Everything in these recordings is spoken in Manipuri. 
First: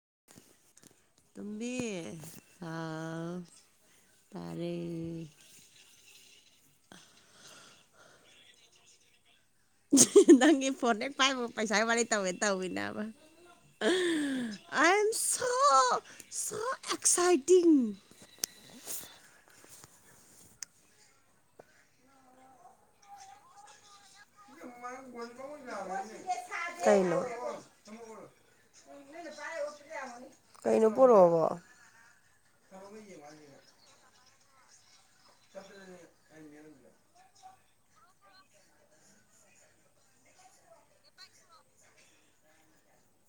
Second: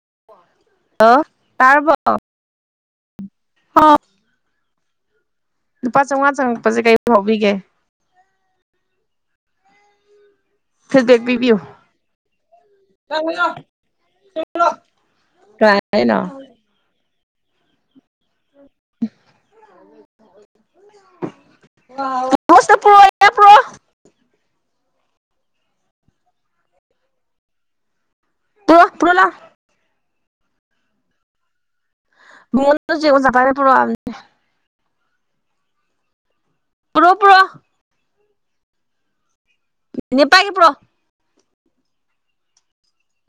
[inaudible] ꯍꯜꯂꯣ ꯇꯔꯕꯣ ꯇꯨꯝꯕꯤ ꯍꯥꯎ ꯍꯥ ꯇꯥꯔꯦ ꯂꯨꯄꯥ ꯆꯥꯝꯃꯉꯥ ꯆꯪꯉꯛꯄꯁꯦ ꯀꯩ ꯐꯥꯎꯕꯤꯒꯦ ꯅꯪꯒꯤ ꯐꯣꯟꯍꯦꯛ ꯐꯤꯗꯕꯦꯛ ꯄꯥꯏꯕꯒ ꯄꯤꯕꯤꯌꯨ ꯄꯩꯁꯥ ꯋꯥꯔꯤ ꯇꯧꯋꯦ ꯇꯧꯋꯤꯅꯦ ꯑꯕ ꯑ ꯑꯦꯝ ꯁꯣ ꯀꯥꯏꯅꯣ ꯁꯣ ꯑꯦꯛ ꯑꯦꯛꯁꯥꯏꯇꯤꯡ [unintelligible] ꯀꯩꯅꯣ ꯇ ꯄꯨꯔꯣꯂ ꯀꯩꯅꯣ ꯄꯨꯔꯛꯑꯣꯕꯣ ꯃꯣꯟ [unintelligible] [inaudible] ꯄꯨꯔꯣ ꯄꯨꯔꯣ ꯅꯦ ꯄꯥꯥꯏꯒꯦ ꯄꯨꯔꯛꯑꯣ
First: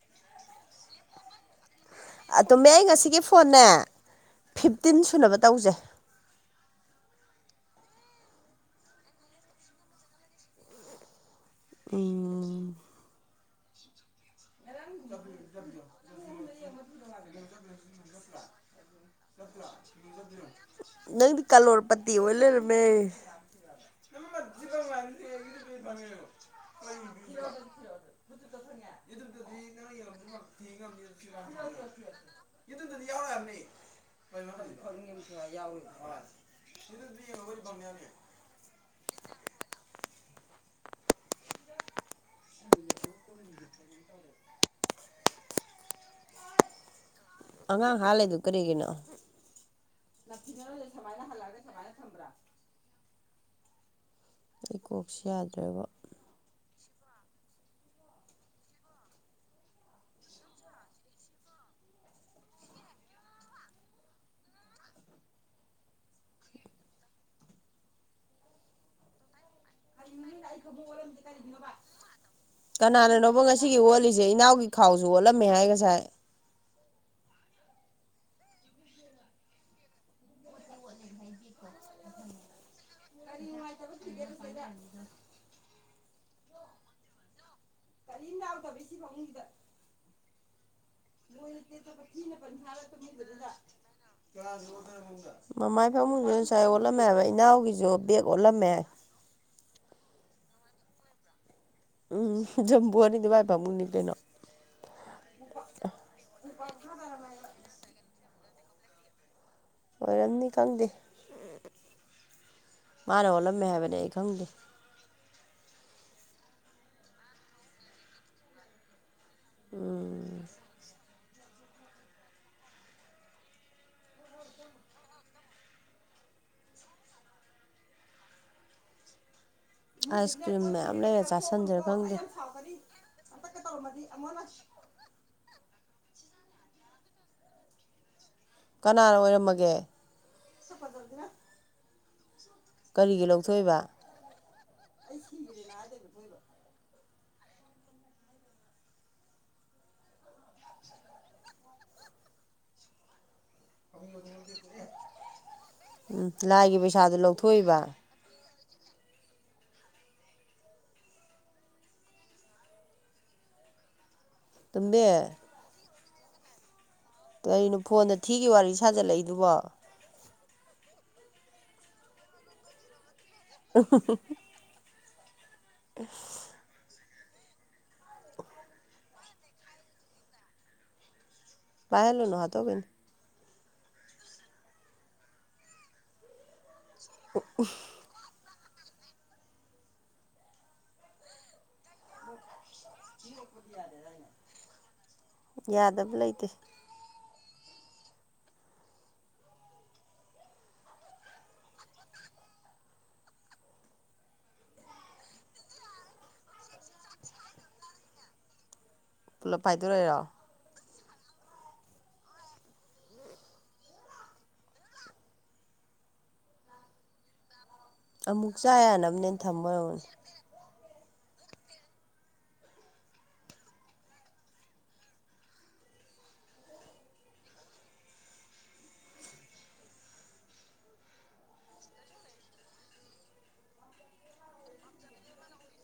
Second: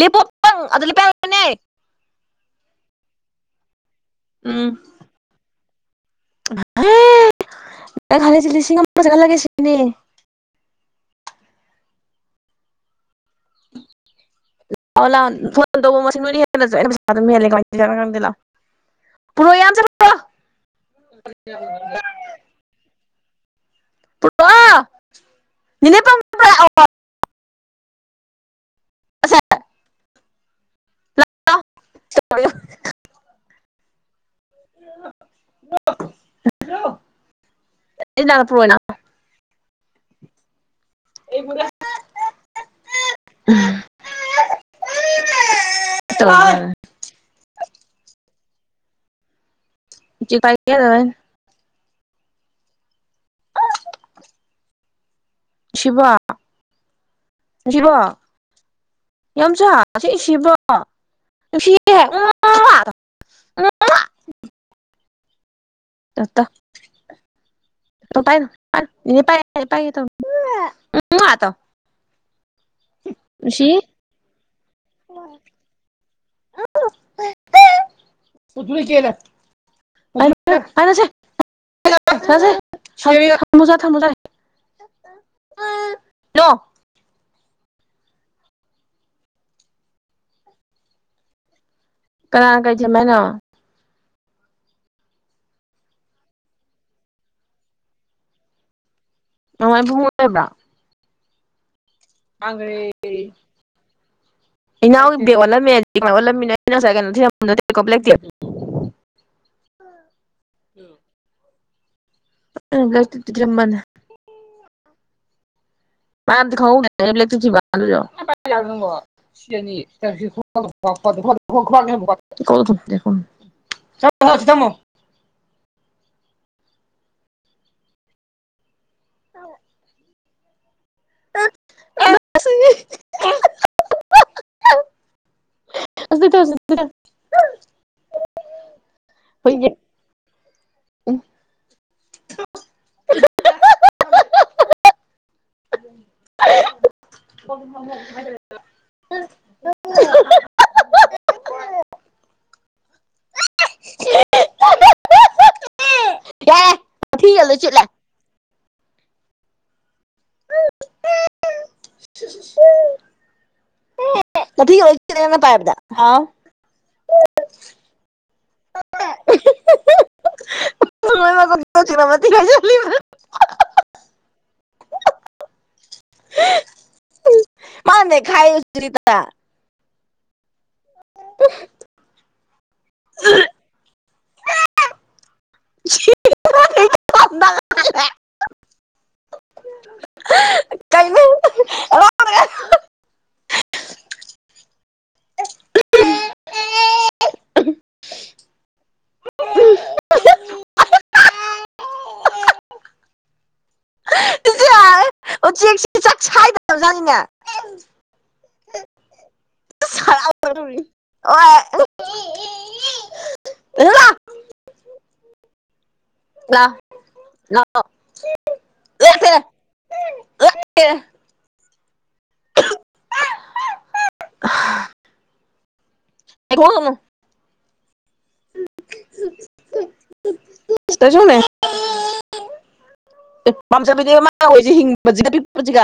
ꯂꯦꯄꯣ ꯅꯪꯪ ꯑꯗ ꯂꯦꯞꯄ ꯌꯥꯔꯣꯏꯅꯦ ꯑꯗꯨꯝꯃꯦ ꯑꯩ ꯉꯁꯤꯒꯤ ꯐꯣꯟꯅꯦꯦ ꯐꯤꯞꯇꯤꯟ ꯁꯨꯅꯕ ꯇꯧꯁꯦ ꯍ ꯈ ꯁꯤꯉꯖꯒ ꯂꯒꯦ ꯁꯤꯅꯦꯅꯤ ꯎꯝ ꯂꯧ ꯂ ꯐꯣꯟ ꯇꯧꯕ ꯃꯁꯤꯡ ꯅꯣꯏꯅ ꯍꯦꯜꯂꯁꯨ ꯑꯩꯅ ꯄꯩꯥ ꯑꯗꯨꯝ ꯍꯦꯜꯂꯦ ꯈꯗ ꯄꯨꯔ ꯌꯥꯝ ꯆ ꯅꯪꯗꯤ ꯀꯂꯣꯔꯔ ꯄꯠꯇꯤ ꯑꯣꯏꯂꯔꯃꯦ ꯄ ꯅꯅꯦ ꯄ꯭ꯔ [inaudible] [inaudible] ꯌꯥꯎ [unintelligible] [unintelligible] [unintelligible] ꯇ [unintelligible] ꯑꯉꯥꯡ ꯍꯥ ꯂꯩꯗꯨ ꯀꯔꯤꯒꯤꯅꯣ ꯑꯩ ꯀꯣꯛꯁꯨ ꯌꯥꯗ꯭ꯔꯦꯕ ꯁꯤꯕꯣ ꯌꯥꯝ ꯁꯥ ꯁꯤ ꯁꯤꯕ꯭ꯔꯣ ꯑꯣ ꯑꯣ [unintelligible] ꯎꯝ [inaudible] ꯠꯇ ꯄꯥꯏꯅꯥꯏ ꯏꯅꯦ ꯄꯥꯏ ꯄꯥꯏ ꯑꯇ [unintelligible] ꯀꯅꯥꯅꯅꯣꯕ ꯉꯁꯤꯒꯤ ꯍꯣꯂꯤꯁꯦ ꯏꯅꯎꯒꯤ ꯈꯥꯎꯁꯨ ꯑꯣꯠꯂꯝꯃꯦ ꯍꯥꯏꯒꯁꯥꯏ [unintelligible] [unintelligible] [unintelligible] [inaudible] ꯃꯣꯏ [inaudible] ꯀꯅꯥ ꯀꯩ ꯁꯦꯝꯃꯦ ꯍꯥꯏꯅꯣ ꯃꯃꯥꯏ ꯐꯗꯨ ꯉꯁꯥꯏ ꯑꯣꯠꯂꯝꯃꯦ ꯍꯥꯏꯕ ꯏꯅꯥꯎꯒꯤꯁꯨ ꯕꯦꯒ ꯑꯣꯜꯂꯝꯃꯦ ꯅꯨꯡꯉꯥꯏꯕ ꯑꯣꯏꯕ꯭ꯔꯥ ꯎꯝꯖꯝꯕꯨ ꯑꯅꯤꯗꯨꯕꯥꯥꯏ ꯐꯃꯨꯅꯤꯇꯣꯏꯩꯅꯣ ꯏꯅꯥꯎꯗꯤꯦꯛ ꯑꯣꯜꯂꯝꯃꯦ ꯍꯧꯖꯤ ꯑꯣꯜꯂꯝꯃꯤꯅꯩꯅ ꯉꯁꯥꯏ ꯀꯩꯅꯣ ꯑꯣꯏꯔꯝꯅꯤ ꯈꯪꯗꯦ ꯑꯩꯅ ꯕ꯭ꯂꯦꯛ ꯃꯥꯅ ꯇꯤꯞꯇ ꯑꯣꯜꯂꯝꯃꯦ ꯊꯤꯔꯝꯕꯅꯦ ꯍꯥꯏꯕꯅꯦ ꯑꯩ ꯈꯪꯗꯦ ꯃꯥꯝꯗꯤ ꯎꯝ ꯈ꯭ꯂꯦꯛꯛꯇꯣ [unintelligible] [unintelligible] [inaudible] ꯑꯣ ꯑꯥꯏꯁ ꯀ꯭ꯔꯤꯝ ꯃꯌꯥꯝ ꯂꯩꯔ ꯆꯥꯥꯁꯟꯁꯤꯔ ꯈꯪꯗꯦ ꯃꯅ ꯑꯣꯗꯤ ꯊ ꯍꯧꯗ [unintelligible] ꯀꯅꯥꯅ ꯑꯣꯏꯔꯝꯃꯒꯦ ꯎꯝ ꯀꯔꯤꯒꯤ ꯂꯧꯊꯣꯛꯏꯕ ꯃ [unintelligible] ꯎꯝ ꯌꯥꯔꯦ ꯂꯥꯏꯒꯤ ꯄꯩꯁꯥꯗꯨ ꯂꯥꯊꯤꯒ ꯂꯣꯏ ꯂꯧꯊꯣꯛꯏꯕ ꯆꯤꯠꯂꯦ ꯃꯊꯤꯒ ꯂꯣꯏ ꯇꯨꯝꯕꯤ ꯆꯤꯠꯂꯦ ꯅꯪꯅ ꯄꯥꯏꯕꯗ ꯀꯩꯅꯣ ꯐꯣꯟꯗ ꯊꯤꯒꯤ ꯋꯥꯔꯤ ꯁꯥꯖꯜꯂꯛꯏꯗꯨꯕꯣ [unintelligible] ꯎ [unintelligible] ꯑ [inaudible] ꯃꯥꯅꯦ ꯈꯥꯏ ꯆꯔꯤ ꯇ [unintelligible] [unintelligible] ꯄꯥꯏꯍꯂꯨꯅꯨ ꯍꯥꯠꯇꯣꯛꯇꯤꯅꯤ [unintelligible] [inaudible] [unintelligible] ꯀꯩꯅꯣ [unintelligible] ꯌꯥꯗꯕ ꯂꯩꯇꯦ ꯑꯣ ꯆꯦꯛ ꯁꯤ ꯆꯥꯛ ꯁꯥꯏꯗꯕ ꯖꯥꯠꯅꯤꯅꯦ ꯄꯨꯂꯞ ꯐꯥꯏꯗꯣꯔꯛꯏꯔꯣ ꯍꯣꯏ ꯂꯥꯎ ꯂꯥꯎ ꯑꯃꯨꯛ ꯆꯥ ꯌꯥꯅꯕꯅꯦ ꯊꯝꯕ ꯑꯣꯏꯔꯝꯅꯤ ꯑꯦ [unintelligible] [unintelligible] [unintelligible] ꯄꯥꯝꯖꯕꯗꯤ ꯃꯥ ꯑꯣꯏꯁꯦ ꯍꯤꯡꯕꯁꯤꯒ ꯄꯤꯛꯄꯁꯤꯒ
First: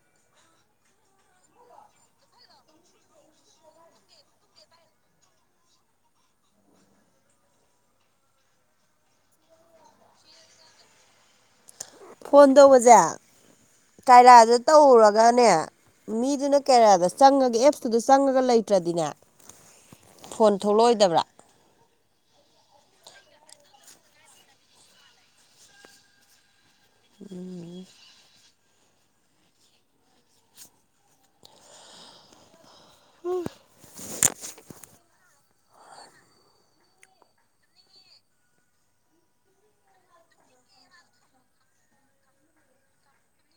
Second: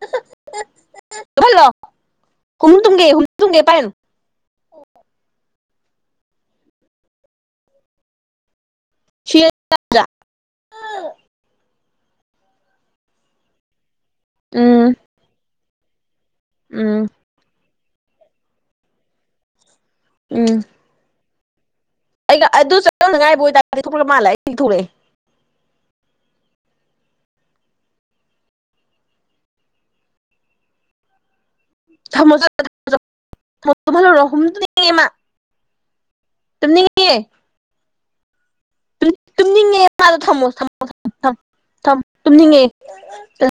[unintelligible] ꯂ ꯍꯨꯝ ꯇꯨꯡꯒꯦ ꯍꯨꯝ ꯇꯨꯡꯒꯦ ꯄꯥꯏꯅꯣ ꯐꯥꯏ [unintelligible] ꯐꯣꯟ ꯇꯧꯕꯁꯦ ꯀꯥꯏꯔꯥꯗ ꯎꯝ ꯇꯧꯔꯨꯔꯒꯅꯦ ꯃꯤꯗꯨꯅ ꯀꯦꯔꯥꯗ ꯎꯝ ꯆꯪꯉꯒ ꯑꯦꯞꯁꯇꯨꯗ ꯆꯪꯉꯒ ꯂꯩꯇ꯭ꯔꯗꯤꯅꯦ ꯐꯣꯟ ꯎꯝ ꯊꯣꯛꯂꯛꯑꯣꯏꯗꯕ꯭ꯔꯥ ꯑꯩꯒ ꯑꯗꯨ ꯆꯧꯅꯉꯥꯏꯕ ꯑꯣꯏꯇꯥꯔꯗꯤ ꯈꯨꯞꯄ ꯃꯥꯜꯂꯦ ꯑꯩꯗꯤ ꯊꯣꯔꯛꯑꯦ [unintelligible] ꯃꯤ ꯃ [unintelligible] ꯇꯨꯝꯅꯤꯡꯉꯦ ꯇꯨꯝꯅꯤꯡꯉꯦ ꯃꯥꯗꯣ ꯊꯝꯃꯣ ꯊꯝꯃꯣ ꯊꯝ ꯇꯅꯤꯡꯉꯦꯌꯦ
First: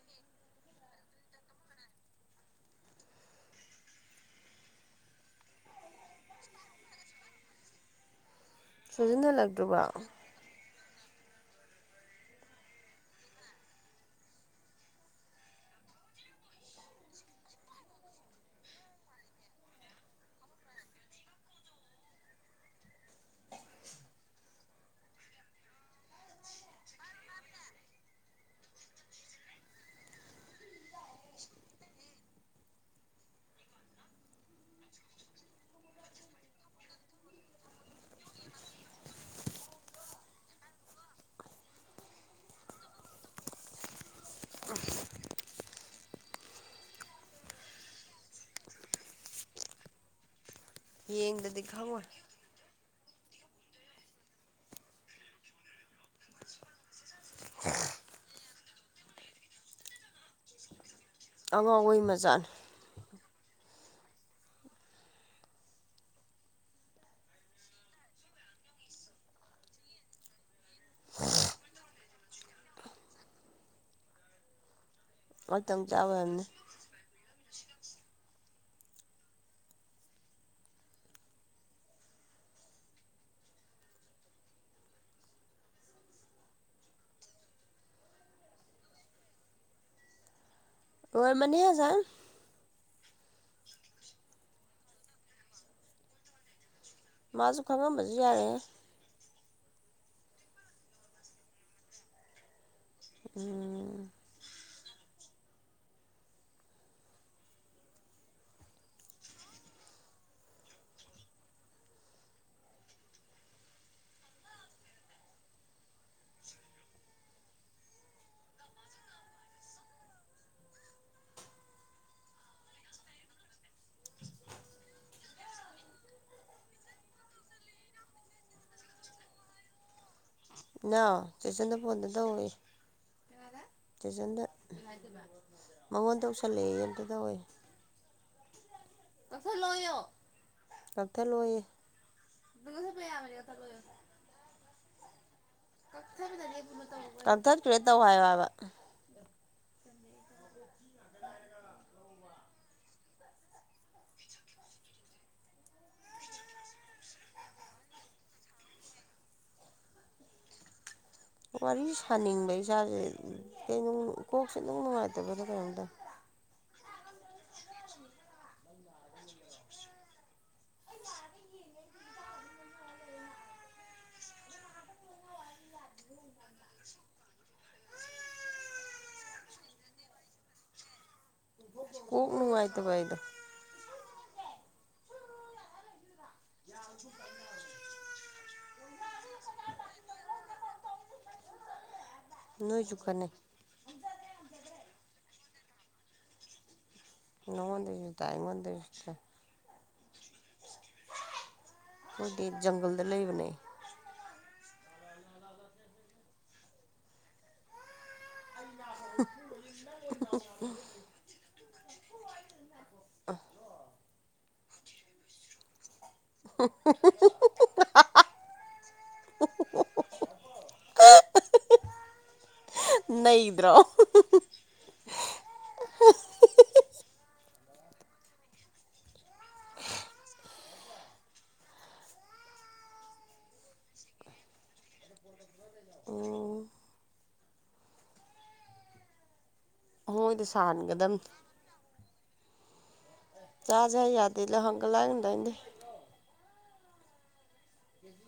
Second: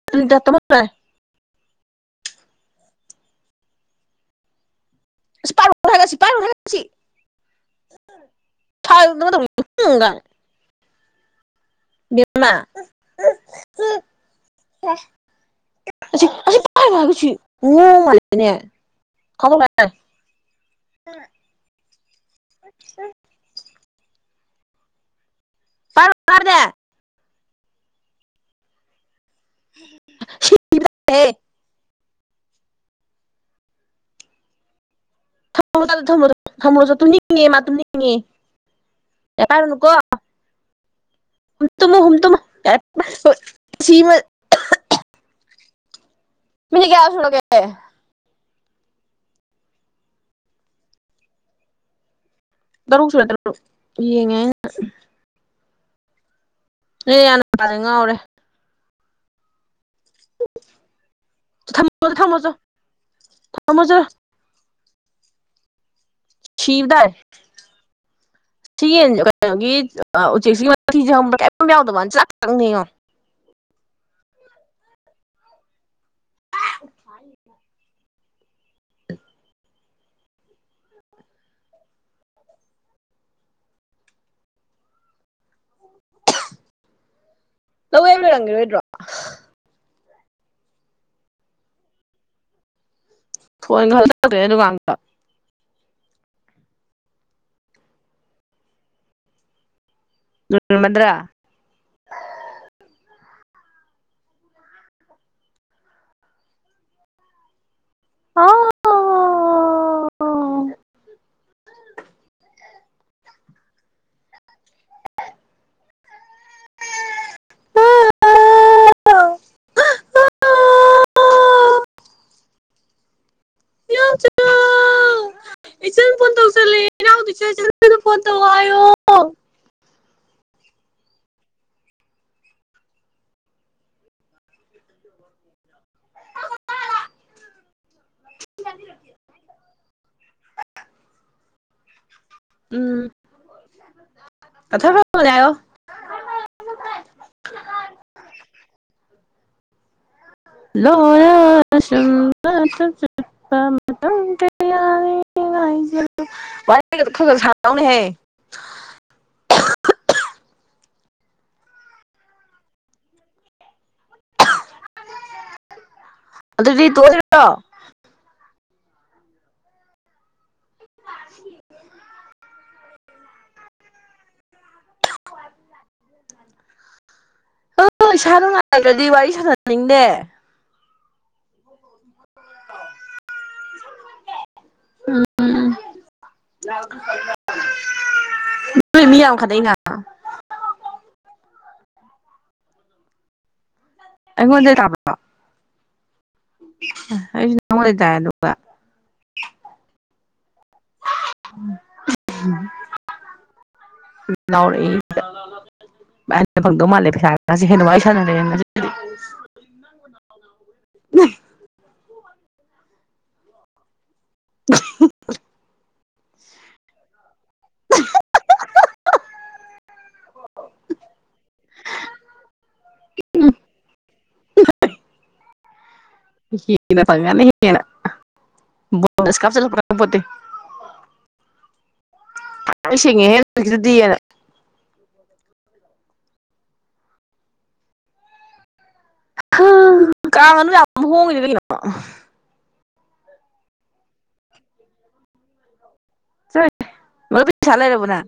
[unintelligible] [unintelligible] [unintelligible] ꯁꯤꯖꯤꯟ ꯍꯂꯥꯛꯇ꯭ꯔꯤꯕꯣ? ꯎꯝ ꯒꯥꯏꯅ ꯕꯦꯝꯃ [unintelligible] ꯃꯁꯤ ꯃꯁꯤ ꯄꯥꯏꯅꯣ ꯍꯥꯏꯔ ꯃꯁꯤ ꯉꯥꯎꯃꯜꯂꯤꯅꯦ [unintelligible] ꯑꯥ ꯎꯝ ꯎꯝ ꯇꯔꯥꯕꯣ ꯍꯥꯏꯕꯅꯦ [unintelligible] ꯊꯝꯃꯨꯔꯣꯆꯣ ꯊꯝꯃꯨꯔꯣꯆꯣ ꯇꯨꯝꯅꯤꯡ ꯉꯦꯌꯦ ꯃꯥ ꯇꯨꯝꯅꯤꯡꯉꯦ ꯌꯥꯔꯦ ꯄꯥꯏꯔꯨꯅꯨꯀꯣ ꯍꯨꯝ ꯇꯨꯝꯃꯣ ꯍꯨꯝ ꯇꯨꯝꯃꯣ [unintelligible] ꯅꯣꯏ ꯃꯤ ꯀꯌꯥ ꯁꯨꯔꯥꯒꯦ ꯌꯦꯡꯗꯗꯤ ꯈꯪꯉꯣꯏ ꯇꯔꯨꯛ ꯁꯨꯔꯦ ꯇꯔꯨꯛ ꯌꯦꯡꯉꯦ ꯑꯩꯅ ꯅꯣꯏ ꯅꯌꯥ ꯅꯨꯄꯥꯖꯦ ꯉꯥꯎꯔꯦ ꯑꯉꯥꯎꯕꯩ ꯊꯝꯃꯣ ꯊꯝꯃꯣ ꯃꯆꯥꯅꯤ ꯆꯣ ꯊꯝꯃꯣ ꯆꯣ ꯁꯤꯕ ꯇꯥꯔꯦ [inaudible] ꯁꯤ ꯌꯦꯟ ꯀꯩꯅꯣꯒꯤ ꯎꯆꯦꯛꯁꯤꯒꯤ ꯃꯊꯤꯁꯦ ꯍꯪꯕ꯭ꯔꯥ ꯀꯔꯤꯝ ꯌꯥꯎꯗꯕ ꯋꯥꯅꯤ ꯆꯥꯛ ꯈꯛꯇꯪꯅꯤ ꯌꯦꯡꯉꯣ ꯑꯃꯇꯪ ꯆꯥꯕꯒꯤ ꯑꯣꯏꯔꯝꯅꯤ [unintelligible] [unintelligible] ꯂꯧꯌꯩꯕ ꯂꯣꯏꯔꯝꯒꯤꯔꯣꯏꯗ꯭ꯔꯣ ꯂꯣꯏꯔꯝ ꯃꯅꯤ ꯉꯥꯁꯥꯏꯅ ꯐꯣꯟ [unintelligible] ꯑꯗꯨ ꯑꯉꯥꯡꯗꯣ ꯃꯥꯁꯨ ꯈꯪꯉꯝꯕꯗꯤ ꯌꯥꯔꯦꯍꯦ [unintelligible] ꯃꯗ꯭ꯔꯥ [unintelligible] ꯎꯝ [unintelligible] [unintelligible] ꯏꯆꯜ ꯐꯣꯟ ꯇꯧꯁꯜꯂꯛꯑꯦ ꯏꯅꯥꯎ ꯏꯆꯦ [unintelligible] ꯐꯣꯟ ꯇꯧ ꯍꯥꯢꯌꯣ ꯏꯅꯥꯎ ꯆꯦ ꯆꯟꯗ ꯐꯣꯟ ꯑꯝꯇ ꯇꯧꯋꯣꯌꯦ ꯀꯅꯥꯗ ꯆꯦꯆꯟꯗ ꯃꯉꯣꯟꯗ ꯇꯧꯁꯜꯂꯛꯑꯦꯌꯦ ꯑꯃꯇ ꯇꯧꯋꯣ ꯌꯦ ꯀꯛꯊꯠ ꯂꯣꯏꯌꯣ ꯀꯛꯊꯠꯂꯣꯌꯦ ꯎꯝ ꯀꯛꯊꯠ ꯈꯔꯕꯅꯦ ꯍꯥꯢꯌꯣ [unintelligible] ꯀꯛꯊꯠꯈꯔꯦ ꯇꯧ ꯍꯥꯏꯌꯣ ꯍꯥꯏꯕ ꯂꯣꯞ ꯁꯨꯝꯕ [unintelligible] ꯃꯇꯝ ꯀꯌꯥ [unintelligible] ꯋꯥꯔꯤ ꯒꯗꯣ ꯈꯔ ꯁꯔꯛ ꯎꯅꯦꯍꯦ [unintelligible] ꯋꯥꯔꯤ ꯁꯥꯅꯤꯡꯕ ꯢꯆꯥꯁꯦ ꯀꯩꯅꯣ ꯀꯣꯛꯁꯤ ꯏꯅꯨꯡ ꯅꯨꯡꯉꯥꯏꯇꯕꯔꯥ ꯀꯩꯅꯣꯝ ꯇꯧꯏ ꯑꯗꯨꯗꯤ ꯇꯣꯛꯑꯁꯤꯔꯣ [unintelligible] [unintelligible] ꯍꯣꯢ ꯏꯁꯥ ꯅꯨꯡꯉꯥꯏꯇꯔꯗꯤ ꯋꯥꯔꯤ ꯁꯥꯟꯅꯅꯤꯡꯗꯦ ꯀꯣꯛ ꯅꯨꯡꯉꯥꯏ ꯇꯕꯥ ꯑꯩꯗꯣ ꯎꯝ [unintelligible] ꯅꯣꯏ ꯃꯤ ꯌꯥꯝ ꯈꯠꯅꯩꯅ ꯅꯣꯏꯖꯨ ꯈꯠꯅꯩ ꯑꯩꯉꯣꯟꯗꯩ ꯇꯥꯕ꯭ꯔꯣ ꯅꯉꯣꯟꯗꯩ ꯁꯨ ꯇꯥꯏ ꯑꯩꯉꯣꯟꯗꯩꯁꯨ ꯇꯥꯏ ꯑꯩꯈꯣꯏꯗꯤ ꯖꯪꯒꯜꯗ ꯂꯩꯕꯅꯦ ꯂꯥꯥꯎꯔꯛꯏ ꯑꯩꯅ ꯐꯪꯗꯧ ꯃꯥꯜꯂꯦ ꯄꯩꯁꯥ ꯈꯥꯁꯦ ꯍꯦꯟꯅ ꯋꯥꯔꯤ ꯁꯥꯟꯅꯔꯦ [unintelligible] [unintelligible] [unintelligible] [unintelligible] ꯑ [inaudible] [inaudible] [unintelligible] ꯅꯩꯗ꯭ꯔꯣ ꯍꯦꯟꯅ ꯐꯪꯉꯅꯤ ꯕꯣꯅꯁꯀ ꯍꯥꯞꯆꯤꯜꯂꯛꯄ ꯈꯪꯄꯣꯇꯦ ꯑ ꯁꯦꯉꯦꯍꯦ ꯑꯗꯨꯗꯤꯅ [unintelligible] ꯎꯝ ꯃꯣꯏꯗ ꯀꯥꯡ ꯉꯥꯅꯨ ꯌꯥꯝ ꯁꯥꯍꯟꯒꯗꯝꯅꯤ ꯍꯣꯡꯉꯤꯗꯨꯗꯤ ꯀꯩꯅꯣ ꯆꯥꯖꯦ ꯍꯥꯏ ꯌꯥꯗꯦꯗ ꯍꯪꯒ ꯂꯥꯡꯅꯣ ꯇꯥꯅꯤꯡꯗꯦ ꯆꯠꯂꯣꯍꯦ ꯃꯔꯨꯞꯀꯤ ꯄꯩꯁꯥ ꯂꯩꯔꯕꯣ ꯅꯪ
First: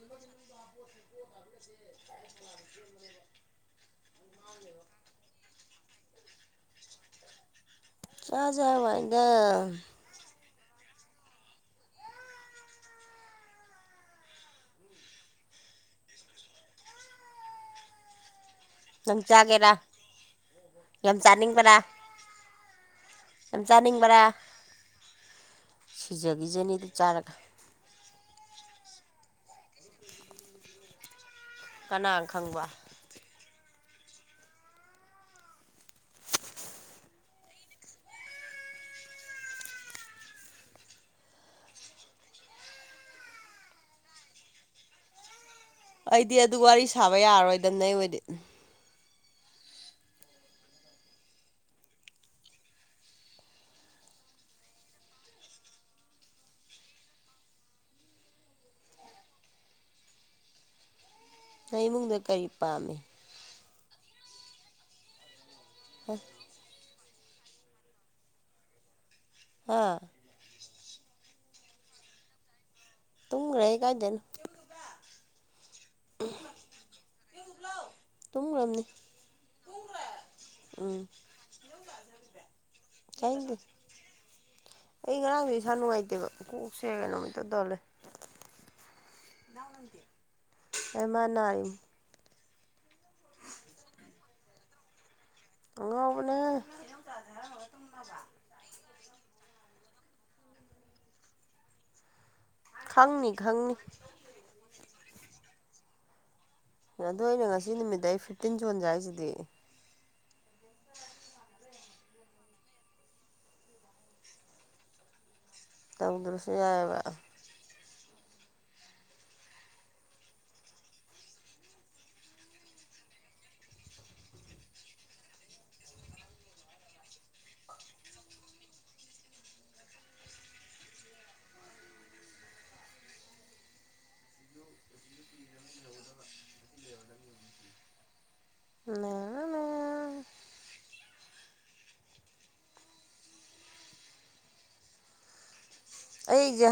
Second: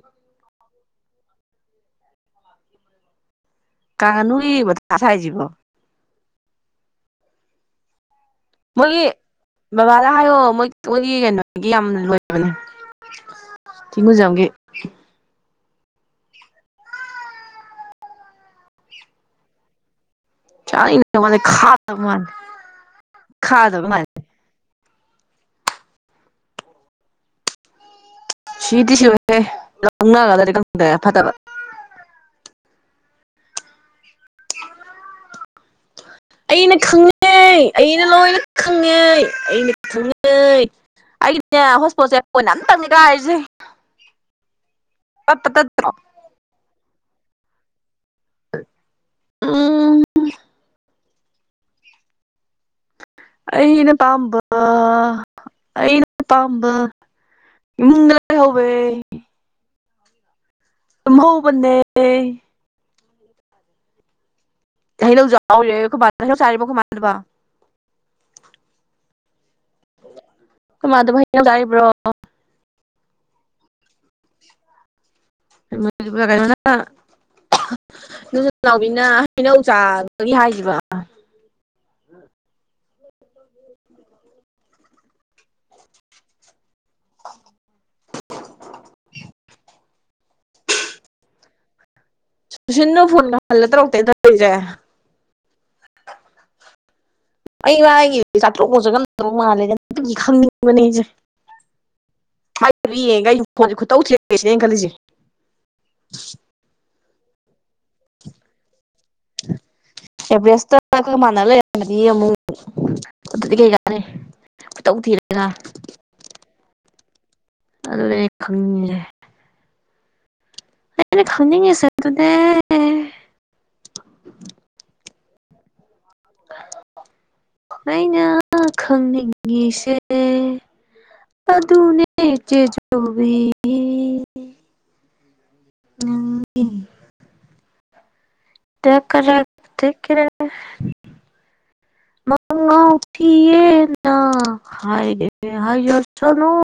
ꯀꯥꯉꯥꯅꯨꯒꯤ ꯃꯥꯊꯥ ꯁꯥꯏꯖꯤꯕꯣ ꯆꯥꯁꯦ ꯍꯥꯏ ꯃꯣꯏꯒꯤ ꯋꯥꯅꯤꯗ ꯕꯕꯥꯗ ꯍꯥꯏꯌꯣ ꯃꯣꯏ ꯨꯃꯣꯏꯒꯤ ꯀꯩꯅꯣꯒꯤ ꯌꯥꯝ ꯂꯣꯏꯕꯅꯦ ꯊꯤꯉꯨꯖꯝꯒꯤ ꯅꯪ ꯆꯥꯒꯦꯔꯥ ꯆꯥꯏꯅꯤꯡꯗꯦ ꯌꯥꯝ ꯑꯩꯉꯣꯟꯗ ꯈꯥꯗꯣ ꯃꯥꯜꯂꯦ ꯌꯝ ꯈꯥꯗꯕ ꯃꯥꯜꯂꯦ ꯆꯥꯅꯤꯡꯕꯔ ꯁꯤꯖꯒꯤꯖꯅꯤ ꯑꯗꯨ ꯆꯥꯔꯒ ꯁꯤꯗꯤ ꯁꯤꯔꯣꯏꯍꯦ ꯂꯧꯅꯒꯗꯔꯗꯤ ꯈꯪꯗꯦ ꯐꯠꯇꯕ ꯀꯅꯥ ꯈꯪꯕ [unintelligible] ꯑꯩꯅ ꯈꯪꯉꯦ ꯑꯩꯅ ꯂꯣꯏꯅ ꯈꯪꯉꯦ ꯑꯩꯅ ꯈꯪꯉꯦ ꯑꯩꯒꯤꯅꯦ ꯍꯣꯁꯄꯣꯠꯁꯦ ꯄꯣꯏꯟ ꯑꯝꯇꯪꯅꯤ ꯀꯥꯏꯔꯤꯁꯦ ꯄꯥꯠꯄꯥꯠ ꯇꯠ ꯑꯩꯗꯤ ꯑꯗꯨ ꯋꯥꯔꯤ ꯁꯥꯕ ꯌꯥꯔꯔꯣꯏꯗꯅꯦ ꯑꯩ ꯑꯣꯏꯗꯤ ꯑ [unintelligible] ꯑꯩꯅ ꯄꯥꯝꯕ ꯑꯩꯅ ꯄꯥꯝꯕ ꯏꯃꯨꯡꯗ ꯂꯩꯍꯧꯋꯦ ꯇꯨꯝꯍꯧꯕꯅꯦ ꯅꯪ ꯏꯃꯨꯡꯗ ꯀꯔꯤ ꯄꯥꯝꯃꯤ ꯍꯩꯅꯧꯖꯨ ꯌꯥꯎꯔꯦ ꯈꯣꯏꯕꯥ ꯍꯩꯅꯧ ꯆꯔꯤꯕ ꯈꯣꯏꯃꯥꯗꯕ [unintelligible] ꯍꯥ ꯈꯣꯏꯃꯥꯗꯨꯕꯣ ꯍꯩꯅꯧ ꯆꯥꯔꯤꯕ꯭ꯔꯣ ꯇꯨꯝꯒ꯭ꯔꯦꯍꯦ ꯀꯥꯏꯗꯩꯅꯣ ꯀꯩꯅꯣꯅ [unintelligible] ꯏꯗꯣꯝꯆꯥ ꯇꯨꯝꯈ꯭ꯔꯕꯅꯤ ꯅꯥꯎꯕꯤꯅ ꯍꯩꯅꯧ ꯆꯥꯕꯒꯤ ꯍꯥꯏꯈꯤꯕ ꯖꯗ [inaudible] ꯍ [inaudible] ꯑꯩ ꯉꯔꯥꯡꯁꯨ ꯏꯁꯥ ꯅꯨꯡꯉꯥꯏꯇꯦꯕ ꯀꯣꯛꯁꯦ ꯀꯩꯅꯣꯝ ꯏꯇꯧ ꯇꯧꯔ ꯂꯩ ꯑꯩ ꯃꯥ ꯅꯥꯏꯝꯅꯤ ꯁꯨꯁꯤꯟꯗꯨ ꯐꯣꯟꯒ ꯍꯜꯂ ꯇꯧꯔꯛꯇꯦ ꯇꯧꯔꯤꯁꯦ ꯑꯉꯥꯎꯕꯅꯦꯍꯦ [unintelligible] ꯈꯪꯅꯤ ꯈꯪꯅꯤ [unintelligible] ꯑꯗꯣ ꯑꯩꯅ ꯉꯁꯤ ꯅꯨꯃꯤꯠꯇ ꯑꯩ ꯐꯤꯞꯇꯤꯟ ꯁꯨꯍꯟꯁꯦ ꯍꯥꯏꯁꯤꯗꯤ ꯑꯦꯚꯔꯦꯁꯇ ꯑꯈꯣꯌꯒ ꯃꯥꯟꯅ ꯂꯩꯔꯃꯗꯤ ꯑꯃꯨꯛ ꯑꯗꯨꯗꯤ ꯀꯩꯀꯥꯅꯩ ꯈꯨꯇꯧ ꯊꯣꯔꯦꯅ ꯇꯧꯗ꯭ꯔꯁꯨ ꯌꯥꯏꯌꯦꯕ ꯑꯗꯨꯅꯦ ꯑꯩ ꯈꯪꯅꯤꯡꯉꯤꯁꯦ ꯑꯩꯅ ꯈꯪꯅꯤꯡꯉꯤꯁꯦ ꯑꯗꯨꯅꯦ꯫ [inaudible] ꯑꯩꯅ ꯈꯪꯅꯤꯡꯉꯤꯁꯦ ꯑꯗꯨꯅꯦ ꯆꯦꯆꯧꯕꯤ [unintelligible] [unintelligible] ꯃꯉꯥꯎ ꯊꯤꯌꯦꯅ ꯍꯥꯏꯔꯤꯌꯦ ꯍꯥꯏꯖꯁꯅꯨ ꯑꯩꯁꯦ